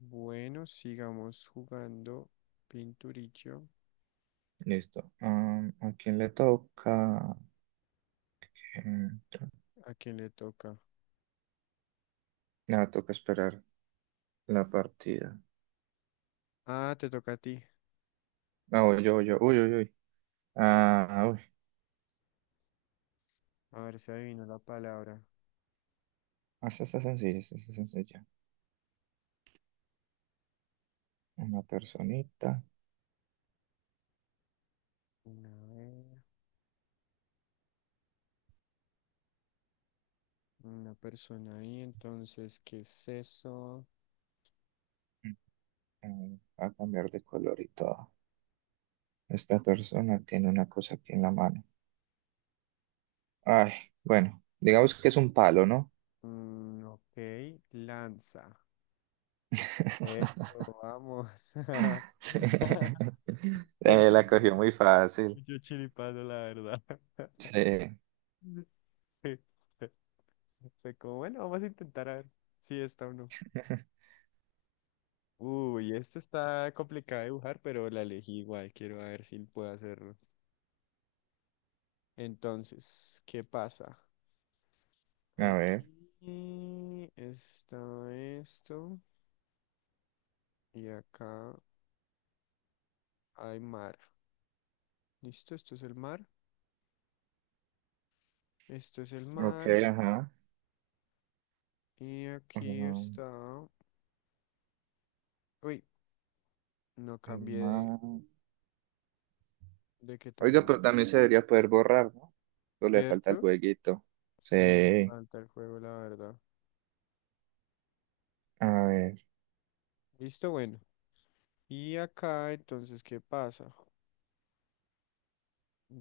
Bueno, sigamos jugando pinturillo. Listo. ¿A quién le toca? Em, tra- ¿A quién le toca? Nada, toca esperar la partida. Ah, te toca a ti. Ah, voy yo, voy yo. Uy, uy, uy. Ah, uy. A ver si adivino la palabra. Esta está sencilla, esta está sencilla. Una personita Una, vez, una persona ahí, entonces, ¿qué es eso? Va a cambiar de color y todo. Esta persona tiene una cosa aquí en la mano. Ay, bueno, digamos que es un palo, ¿no? Ok, lanza. Eso, vamos. Sí. Eso La fue cogió muy fácil. mucho chiripazo, la verdad. Sí. Fue como, bueno, vamos a intentar a ver si está o no. Uy, esto está complicado de dibujar, pero la elegí igual. Quiero ver si puedo hacerlo. Entonces, ¿qué pasa? A ver. Aquí está esto y acá hay mar. ¿Listo? Esto es el mar. Esto es el Ok, mar. ajá. Y aquí está... Uy, no El cambié mar. de qué tan Oiga, grueso. pero también se debería poder borrar, ¿no? Solo le falta el ¿Cierto? jueguito. Sí, me Sí. falta el juego, la verdad. A ver. Listo, bueno. Y acá entonces, ¿qué pasa?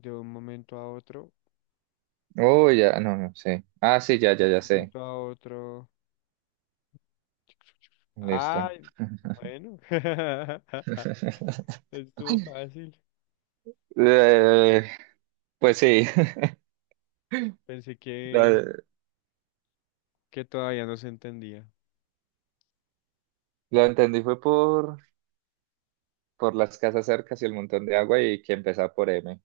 De un momento a otro. Oh, ya, no, no sé. Ah, sí, ya, De ya, un ya sé. momento a otro. Listo. Ay, bueno. Estuvo fácil. Eh, pues sí, Pensé lo, que todavía no se entendía. lo entendí fue por las casas cercas y el montón de agua y que empezaba por M.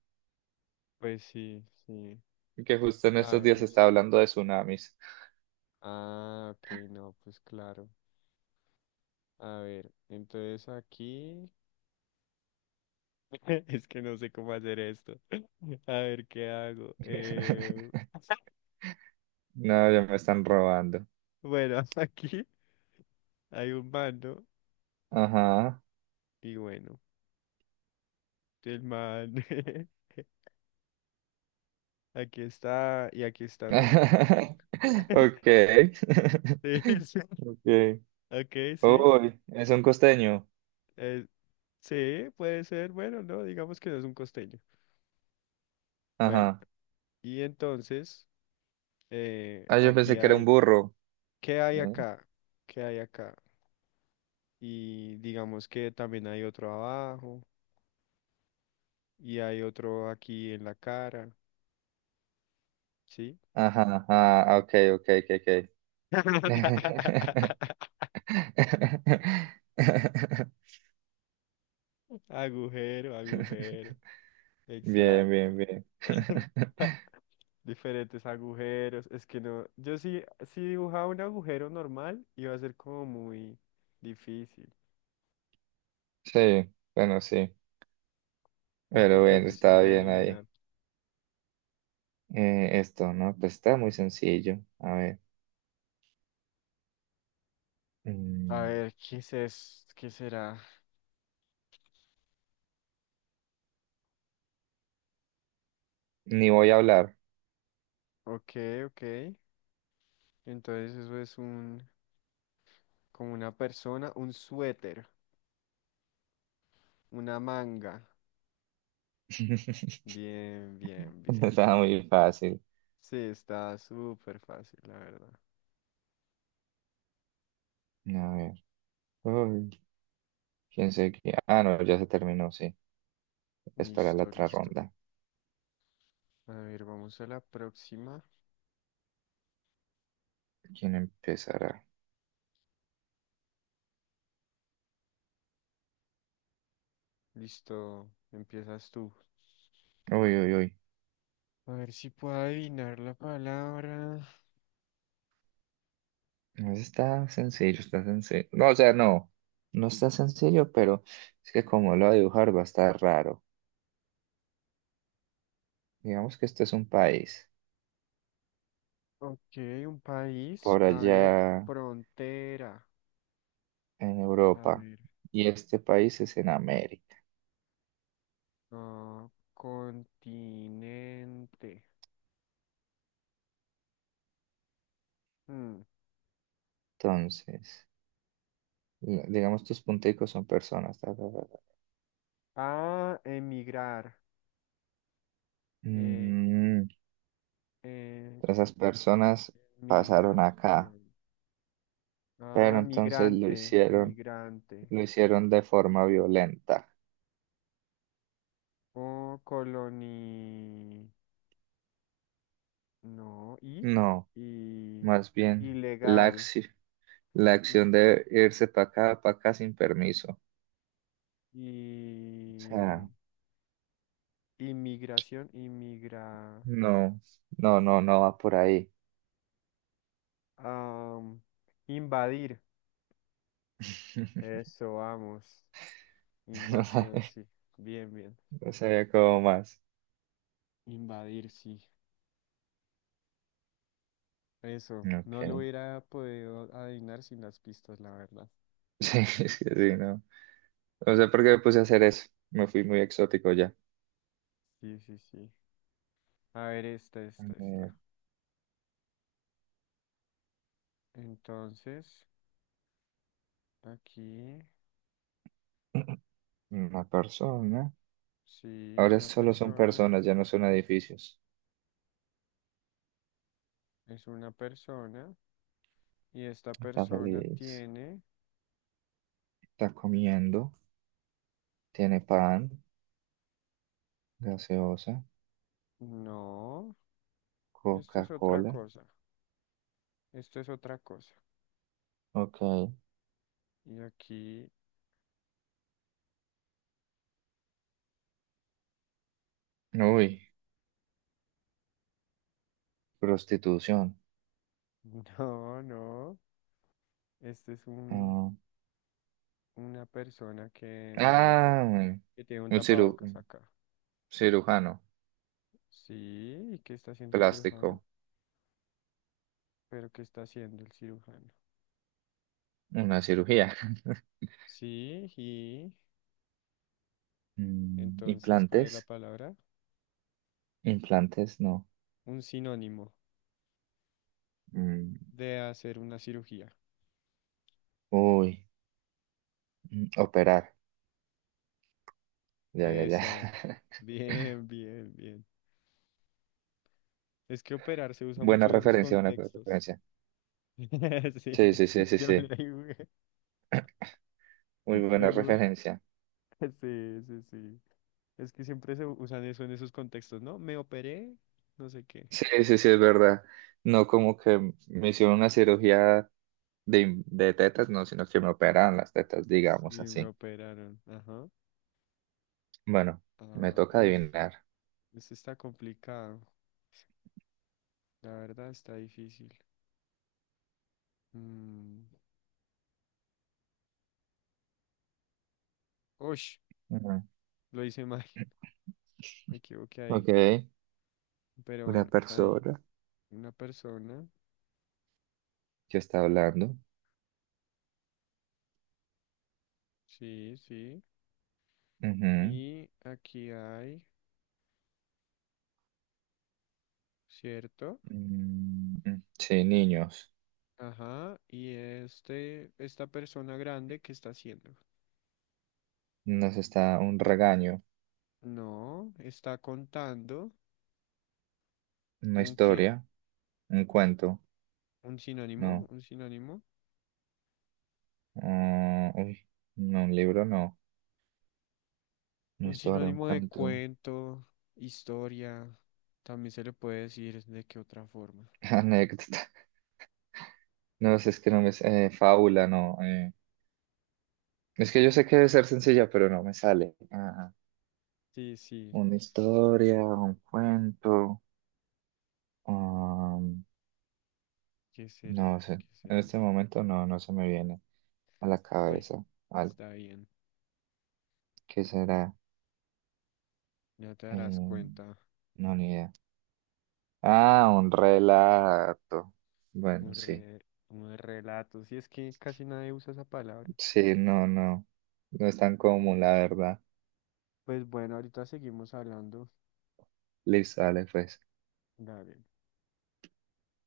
Pues sí, sí. Y que justo en A estos ver, días está hablando de tsunamis. ah, ok, no, pues claro. A ver, entonces aquí. Es que no sé cómo hacer esto. A ver, ¿qué hago? No, ya me están robando. Bueno, aquí hay un mando Ajá. y bueno, el man aquí está y aquí está, ¿no? Okay. Sí, sí. Okay. Ok, sí. Uy, es un costeño. eh, sí, puede ser. Bueno, no, digamos que no es un costeño. Bueno, Ajá. y entonces, Ah, yo pensé aquí que era un hay, burro. ¿qué hay ¿Eh? acá? ¿Qué hay acá? Y digamos que también hay otro abajo y hay otro aquí en la cara, ¿sí? Ajá, ajá. Ok, ok, ok, ok. Agujero, agujero, Bien, exacto. bien, bien. Diferentes agujeros. Es que no, yo sí, si dibujaba un agujero normal, iba a ser como muy difícil, Sí, bueno, sí. un Pero poco bueno, difícil estaba de bien ahí. adivinar. Esto, ¿no? Pues está muy sencillo. A ver. A Mm, ver, ¿qué es ¿Qué será? ni voy a hablar. Ok, ok. Entonces eso es un, como una persona, un suéter, una manga. Bien, bien, bien. Estaba muy fácil. Sí, está súper fácil, la verdad. A ver. Uy, quién sé que... Ah, no, ya se terminó, sí. Es para la Listo, otra listo. ronda. A ver, vamos a la próxima. ¿Quién empezará? Listo, empiezas tú. Uy, uy, uy. A ver si puedo adivinar la palabra. No, está sencillo, está sencillo. No, o sea, no. No está sencillo, pero es que como lo va a dibujar va a estar raro. Digamos que este es un país Ok, un país. por A ver, allá frontera. en A Europa ver, y este país es en América. ah, continente. Mm, Entonces, digamos tus punticos son personas. Ta, ta, ta, ta. Ah, emigrar. Eh, Mm, eh, esas personas pasaron migración. acá, pero Ah, entonces migrante, migrante. lo hicieron de forma violenta. O coloni... No, No, y más bien ilegal. La Y, acción de irse para acá sin permiso. O y sea, inmigración, inmigra. no, no, no, no va por ahí. am, invadir. Eso, vamos. Invasión, sí. Bien, bien. No sabía cómo más. Invadir, sí. Eso. No lo Ok. hubiera podido adivinar sin las pistas, la verdad. Sí, sí, sí, no. No sé por qué me puse a hacer eso. Me fui muy exótico ya. Sí, sí, sí. A ver, esta, A esta, esta. ver, Entonces, aquí, una persona. sí, Ahora una solo son persona. personas, ya no son edificios. Es una persona. Y esta Está persona feliz. tiene. Está comiendo. Tiene pan, gaseosa. No, esto es otra Coca-Cola. cosa. Esto es otra cosa. Ok. Y aquí Uy, prostitución. no, no. Este es un, Ah, una persona que, digamos ah, que tiene un tapabocas un acá. cirujano Sí, ¿y qué está haciendo el cirujano? plástico. ¿Pero qué está haciendo el cirujano? Una cirugía. Sí, y Mm, entonces, ¿cuál es la implantes. palabra? Implantes, no. Un sinónimo Mm, de hacer una cirugía. uy, mm, operar. Ya, ya, ya. Eso. Bien, bien, bien. Es que operar se usa mucho Buena en esos referencia, buena contextos. referencia. Sí, Sí, sí, sí, sí, yo sí. le digo. Yo Muy le buena digo. referencia. Sí, sí, sí. Es que siempre se usan eso en esos contextos, ¿no? Me operé, no sé qué. Sí, sí, sí, es verdad. No como que me hicieron una cirugía de tetas, no, sino que me operaron las tetas, Sí, digamos me así. operaron. Ajá. Bueno, me Ah, toca uf, adivinar. esto está complicado. La verdad está difícil. Mm, ush, Ujú. lo hice mal. Me equivoqué ahí. Ok, Pero una bueno, hay persona una persona. que está hablando. Sí, sí. Ujú. Y aquí hay, ¿cierto? Mm, mm, sí, niños. Ajá. Y este, esta persona grande, ¿qué está haciendo? Nos está un regaño, No, está contando una un qué. historia, un cuento. Un sinónimo, No. un sinónimo. Ah, uy, no, un libro, no. Una Un historia, un sinónimo de cuento. cuento, historia. También se le puede decir de qué otra forma. Anécdota. No sé, es que no me... sé, fábula, no. Es que yo sé que debe ser sencilla, pero no me sale. Ah, Sí, sí. una historia, un cuento. ¿Qué será? No sé, ¿Qué en será? este momento no, no se me viene a la Bueno, cabeza algo. está bien. ¿Qué será? Ya te darás Eh, cuenta. no, ni idea. Ah, un relato. Un Bueno, sí, re- un relato. Si es que casi nadie usa esa palabra. sí, no, no, no es tan común, la verdad. Pues bueno, ahorita seguimos hablando. Listo, dale, pues. Dale.